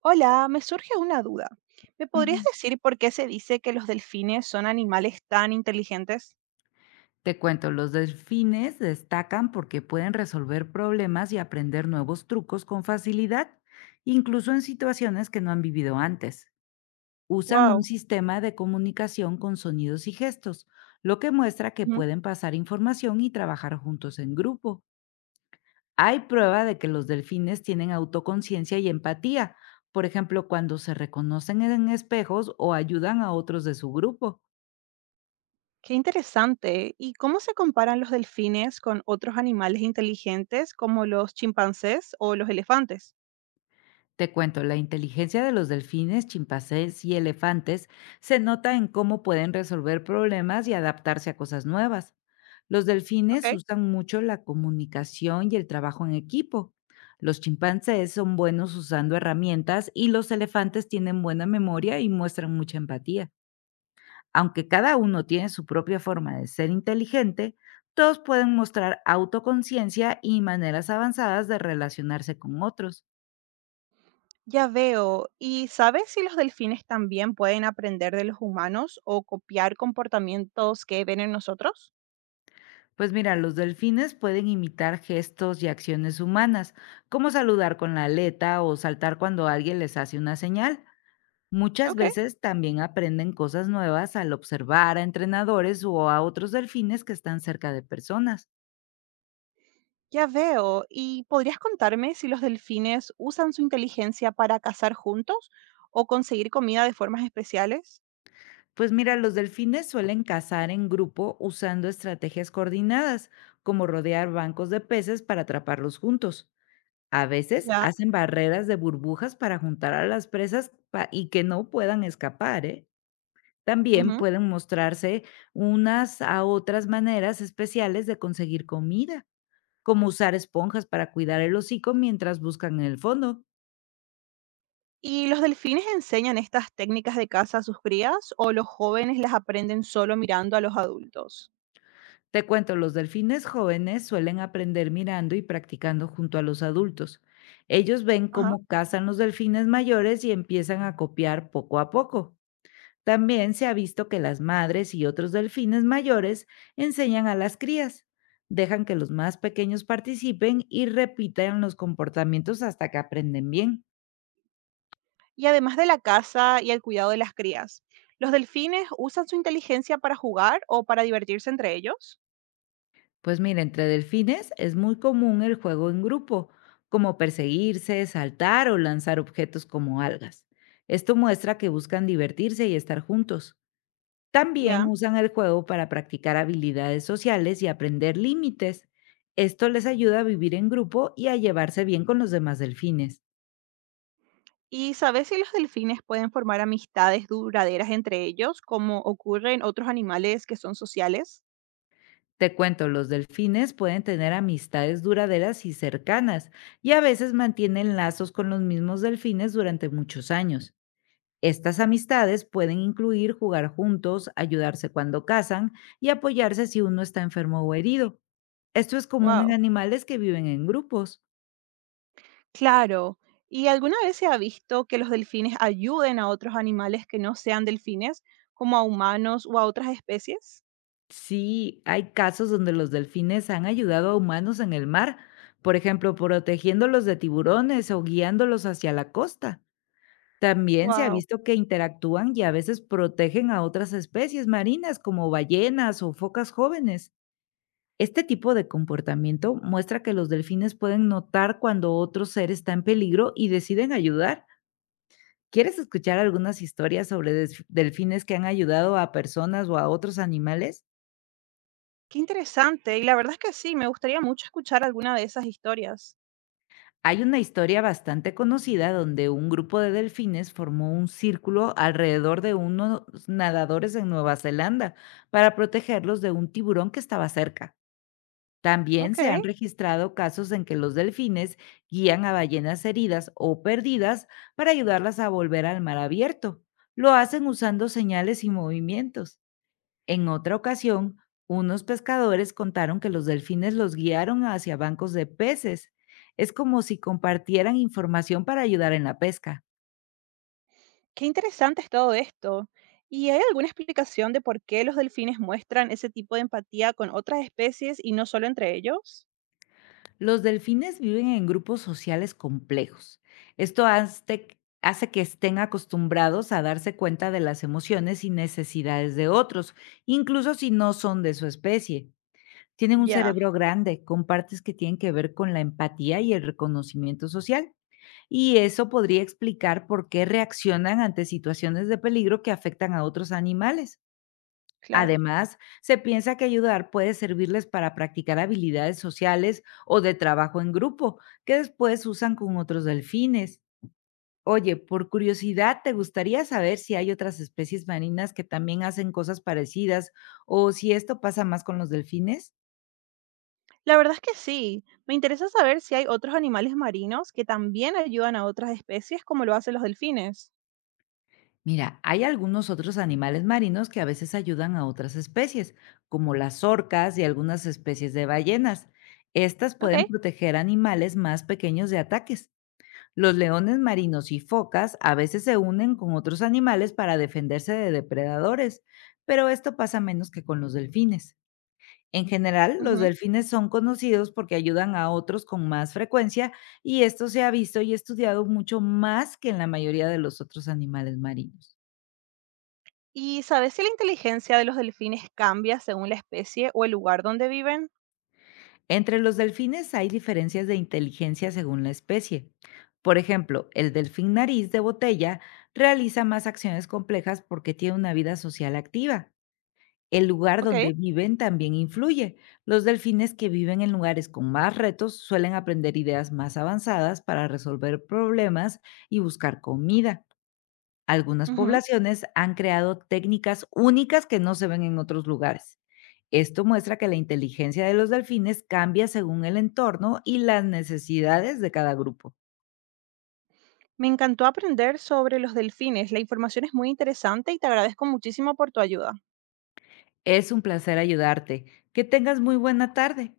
Hola, me surge una duda. ¿Me podrías Ujú. decir por qué se dice que los delfines son animales tan inteligentes? Te cuento, los delfines destacan porque pueden resolver problemas y aprender nuevos trucos con facilidad, incluso en situaciones que no han vivido antes. Usan un Wow, sistema de comunicación con sonidos y gestos, lo que muestra que pueden pasar información y trabajar juntos en grupo. Hay prueba de que los delfines tienen autoconciencia y empatía, por ejemplo, cuando se reconocen en espejos o ayudan a otros de su grupo. qué interesante. ¿Y cómo se comparan los delfines con otros animales inteligentes como los chimpancés o los elefantes? Te cuento, la inteligencia de los delfines, chimpancés y elefantes se nota en cómo pueden resolver problemas y adaptarse a cosas nuevas. Los delfines Ok, usan mucho la comunicación y el trabajo en equipo. Los chimpancés son buenos usando herramientas y los elefantes tienen buena memoria y muestran mucha empatía. Aunque cada uno tiene su propia forma de ser inteligente, todos pueden mostrar autoconciencia y maneras avanzadas de relacionarse con otros. ya veo. ¿Y sabes si los delfines también pueden aprender de los humanos o copiar comportamientos que ven en nosotros? Pues mira, los delfines pueden imitar gestos y acciones humanas, como saludar con la aleta o saltar cuando alguien les hace una señal. Muchas Ok. veces también aprenden cosas nuevas al observar a entrenadores o a otros delfines que están cerca de personas. Ya veo. ¿Y podrías contarme si los delfines usan su inteligencia para cazar juntos o conseguir comida de formas especiales? Pues mira, los delfines suelen cazar en grupo usando estrategias coordinadas, como rodear bancos de peces para atraparlos juntos. A veces Ya. hacen barreras de burbujas para juntar a las presas y que no puedan escapar, ¿eh? También Ujú. pueden mostrarse unas a otras maneras especiales de conseguir comida, como usar esponjas para cuidar el hocico mientras buscan en el fondo. ¿Y los delfines enseñan estas técnicas de caza a sus crías o los jóvenes las aprenden solo mirando a los adultos? Te cuento, los delfines jóvenes suelen aprender mirando y practicando junto a los adultos. Ellos ven Ajá. cómo cazan los delfines mayores y empiezan a copiar poco a poco. También se ha visto que las madres y otros delfines mayores enseñan a las crías, dejan que los más pequeños participen y repitan los comportamientos hasta que aprenden bien. Y además de la caza y el cuidado de las crías, ¿los delfines usan su inteligencia para jugar o para divertirse entre ellos? Pues mira, entre delfines es muy común el juego en grupo, como perseguirse, saltar o lanzar objetos como algas. Esto muestra que buscan divertirse y estar juntos. También Ya. usan el juego para practicar habilidades sociales y aprender límites. Esto les ayuda a vivir en grupo y a llevarse bien con los demás delfines. ¿Y sabes si los delfines pueden formar amistades duraderas entre ellos, como ocurre en otros animales que son sociales? Te cuento, los delfines pueden tener amistades duraderas y cercanas, y a veces mantienen lazos con los mismos delfines durante muchos años. Estas amistades pueden incluir jugar juntos, ayudarse cuando cazan y apoyarse si uno está enfermo o herido. Esto es común en Wow. animales que viven en grupos. Claro. ¿Y alguna vez se ha visto que los delfines ayuden a otros animales que no sean delfines, como a humanos o a otras especies? Sí, hay casos donde los delfines han ayudado a humanos en el mar, por ejemplo, protegiéndolos de tiburones o guiándolos hacia la costa. También se ha Wow. visto que interactúan y a veces protegen a otras especies marinas como ballenas o focas jóvenes. Este tipo de comportamiento muestra que los delfines pueden notar cuando otro ser está en peligro y deciden ayudar. ¿Quieres escuchar algunas historias sobre delfines que han ayudado a personas o a otros animales? Qué interesante. Y la verdad es que sí, me gustaría mucho escuchar alguna de esas historias. Hay una historia bastante conocida donde un grupo de delfines formó un círculo alrededor de unos nadadores en Nueva Zelanda para protegerlos de un tiburón que estaba cerca. También Ok. se han registrado casos en que los delfines guían a ballenas heridas o perdidas para ayudarlas a volver al mar abierto. Lo hacen usando señales y movimientos. En otra ocasión, unos pescadores contaron que los delfines los guiaron hacia bancos de peces. Es como si compartieran información para ayudar en la pesca. Qué interesante es todo esto. ¿Y hay alguna explicación de por qué los delfines muestran ese tipo de empatía con otras especies y no solo entre ellos? Los delfines viven en grupos sociales complejos. Esto hace que estén acostumbrados a darse cuenta de las emociones y necesidades de otros, incluso si no son de su especie. Tienen un Ya, cerebro grande, con partes que tienen que ver con la empatía y el reconocimiento social, y eso podría explicar por qué reaccionan ante situaciones de peligro que afectan a otros animales. claro. Además, se piensa que ayudar puede servirles para practicar habilidades sociales o de trabajo en grupo, que después usan con otros delfines. Oye, por curiosidad, ¿te gustaría saber si hay otras especies marinas que también hacen cosas parecidas o si esto pasa más con los delfines? La verdad es que sí. Me interesa saber si hay otros animales marinos que también ayudan a otras especies, como lo hacen los delfines. Mira, hay algunos otros animales marinos que a veces ayudan a otras especies, como las orcas y algunas especies de ballenas. Estas Ok. pueden proteger animales más pequeños de ataques. Los leones marinos y focas a veces se unen con otros animales para defenderse de depredadores, pero esto pasa menos que con los delfines. En general, los Ujú. delfines son conocidos porque ayudan a otros con más frecuencia, y esto se ha visto y estudiado mucho más que en la mayoría de los otros animales marinos. ¿Y sabes si la inteligencia de los delfines cambia según la especie o el lugar donde viven? Entre los delfines hay diferencias de inteligencia según la especie. Por ejemplo, el delfín nariz de botella realiza más acciones complejas porque tiene una vida social activa. El lugar Ok. donde viven también influye. Los delfines que viven en lugares con más retos suelen aprender ideas más avanzadas para resolver problemas y buscar comida. Algunas Ujú. poblaciones han creado técnicas únicas que no se ven en otros lugares. Esto muestra que la inteligencia de los delfines cambia según el entorno y las necesidades de cada grupo. Me encantó aprender sobre los delfines. La información es muy interesante y te agradezco muchísimo por tu ayuda. Es un placer ayudarte. Que tengas muy buena tarde.